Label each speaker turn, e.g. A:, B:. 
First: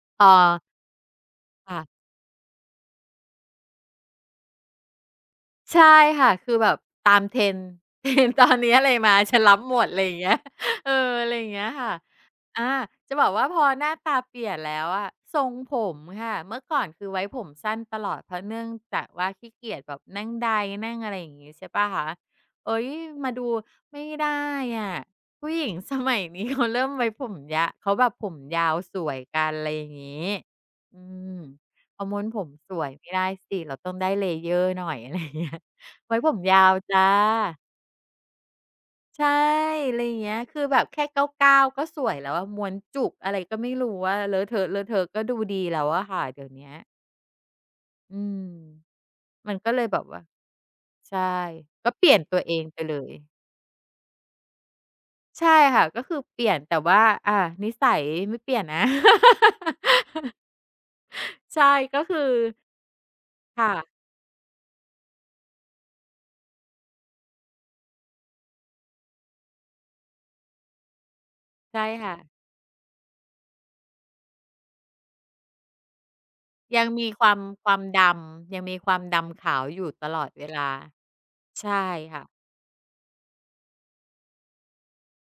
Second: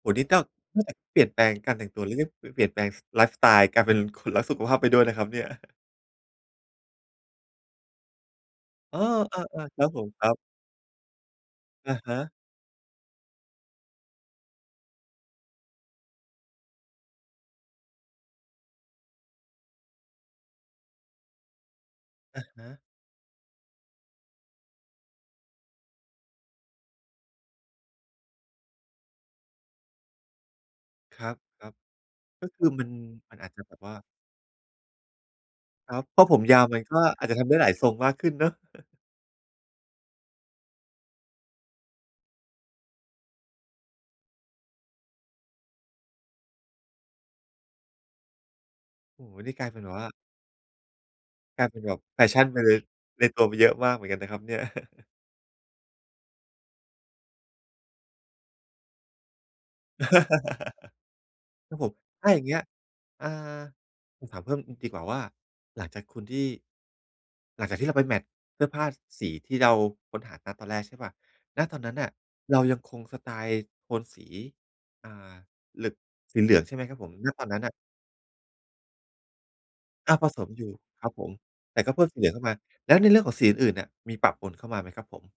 A: โอ้โฮ น
B: อ
A: ี
B: ่
A: ่ต้อง
B: า
A: เท่ากับเปลี่ยนแปลงก
B: ค
A: า
B: ่
A: รแ
B: ะ
A: ต่งตัว หรือ ป เปลี่ยนแปลงไลฟ์สไตล์ กลายเป็นคนรักสุขภาพไปด้วยนะครับเนี่ย
B: ใช่ค่ะ คือแบบตาม Trend Trend ตอนนี้อะไร
A: เออ
B: มา ฉันรับ
A: ๆ
B: ห
A: ๆ
B: ม
A: ครั
B: ด
A: บ
B: ไ
A: ผ
B: รอ
A: ม
B: ย่าง
A: ค
B: เงี
A: ร
B: ้
A: ั
B: ย
A: บ
B: เออ ไรอย่างเงี้ยค่
A: อ
B: ะ
A: ะฮะ
B: อา จะบอกว่าพอหน้าตาเปลี่ยนแล้วอะ ทรงผมค่ะ เมื่อก่อนคือไว้ผมสั้นตลอด เพราะเนื่องจากว่า ขี้เกียจแบบนั่งไดร์ นั่ง อะไรอย่างงี้ ใช่เปล่าคะ
A: อะฮ
B: เอ
A: ะ
B: ๊ย มาดู ไม่ได้อะ ผู้หญิง สมัยนี้เขา เริ่มไว้ผมยาว เขาแบบผมยาวสวยกัน ไรอย่างงี้ อื
A: ครั
B: ม
A: บ
B: เขาม้วนผ
A: ๆ ก็
B: ม
A: คื
B: ส
A: อม
B: ว
A: ั
B: ย
A: น
B: ไม่ได้
A: มันอา
B: ส
A: จ
B: ิ
A: จะ
B: เ
A: แบ
B: รา
A: บ
B: ต
A: ว
B: ้อ
A: ่
B: ง
A: า
B: ได้ layer หน่อย ไรอย่างเงี้ย
A: ครับ
B: ไว้
A: เพราะ
B: ผ
A: ผ
B: ม
A: มย
B: ยา
A: าว
B: ว
A: มัน
B: จ
A: ก
B: ้ะ
A: ็อาจจะทำได้หลายทรงมากขึ้นเนาะ
B: ใช่ ไรอย่างเงี้ย คือแบบแค่เกล้า ๆ ก็สวยแล้วอะ ม้วนจุก อะไรก็ไม่รู้อะ เลอะเทอะ ๆ ก็ดูดีแล้วอะค่ะ เดี๋ยวเนี้ย อืม
A: โอ้โฮ น
B: มั
A: ี่
B: น
A: กล
B: ก
A: า
B: ็
A: ยเ
B: เ
A: ป
B: ล
A: ็น
B: ย
A: แบ
B: แ
A: บ
B: บ
A: ว
B: บ
A: ่า
B: ว่า ใช่
A: กลายเป็น
B: ก็
A: แบ
B: เ
A: บ
B: ปลี่ย
A: แ
B: น
A: ฟ
B: ตั
A: ช
B: ว
A: ั่น
B: เอ
A: ไป
B: ง
A: เล
B: ไป
A: ย
B: เล
A: ใน
B: ย
A: ตัวมีเยอะมากเหมือนกันนะครับเนี่ย
B: ใช่ค่ะ ก็คือเปลี่ยน แต่ว่า อา นิสัยไม่เปลี่ยนนะ ใช่
A: ครับผม
B: ก็คือ
A: ถ้าอย่างเงี้ย อ่า
B: ค่ะ
A: ผมถามเพิ่ม อืม ดีกว่าว่า หลังจากคุณที่ หลังจากที่เราไปแมตช์เสื้อผ้า ส สีที่เราค้นหา ณ ตอนแรกใช่เปล่า ณ
B: ใ
A: ต
B: ช
A: อน
B: ่
A: นั้นน
B: ค
A: ่ะ
B: ่ะ
A: เรายังคงสไตล์โทนสี อ่า เหลือง สีเหลืองใช่
B: ย
A: ไหม
B: ัง
A: ครับ
B: ม
A: ผ
B: ี
A: ม
B: ค
A: ณ
B: วาม
A: ตอนนั้น
B: ค
A: น
B: ว
A: ่ะ?
B: ามดำ ยังมีความดำขาวอยู่ต
A: อา
B: ลอ
A: ผ
B: ด
A: ส
B: เว
A: ม
B: ล
A: อย
B: า
A: ู่ ครับผม
B: ใช
A: แต
B: ่
A: ่ก็เพิ่ม
B: ค
A: สี
B: ่
A: เ
B: ะ
A: หลืองเข้ามา แล้วในเรื่องของสีอื่น ๆ เนี่ย มีปะปนเข้ามาไหมครับผม?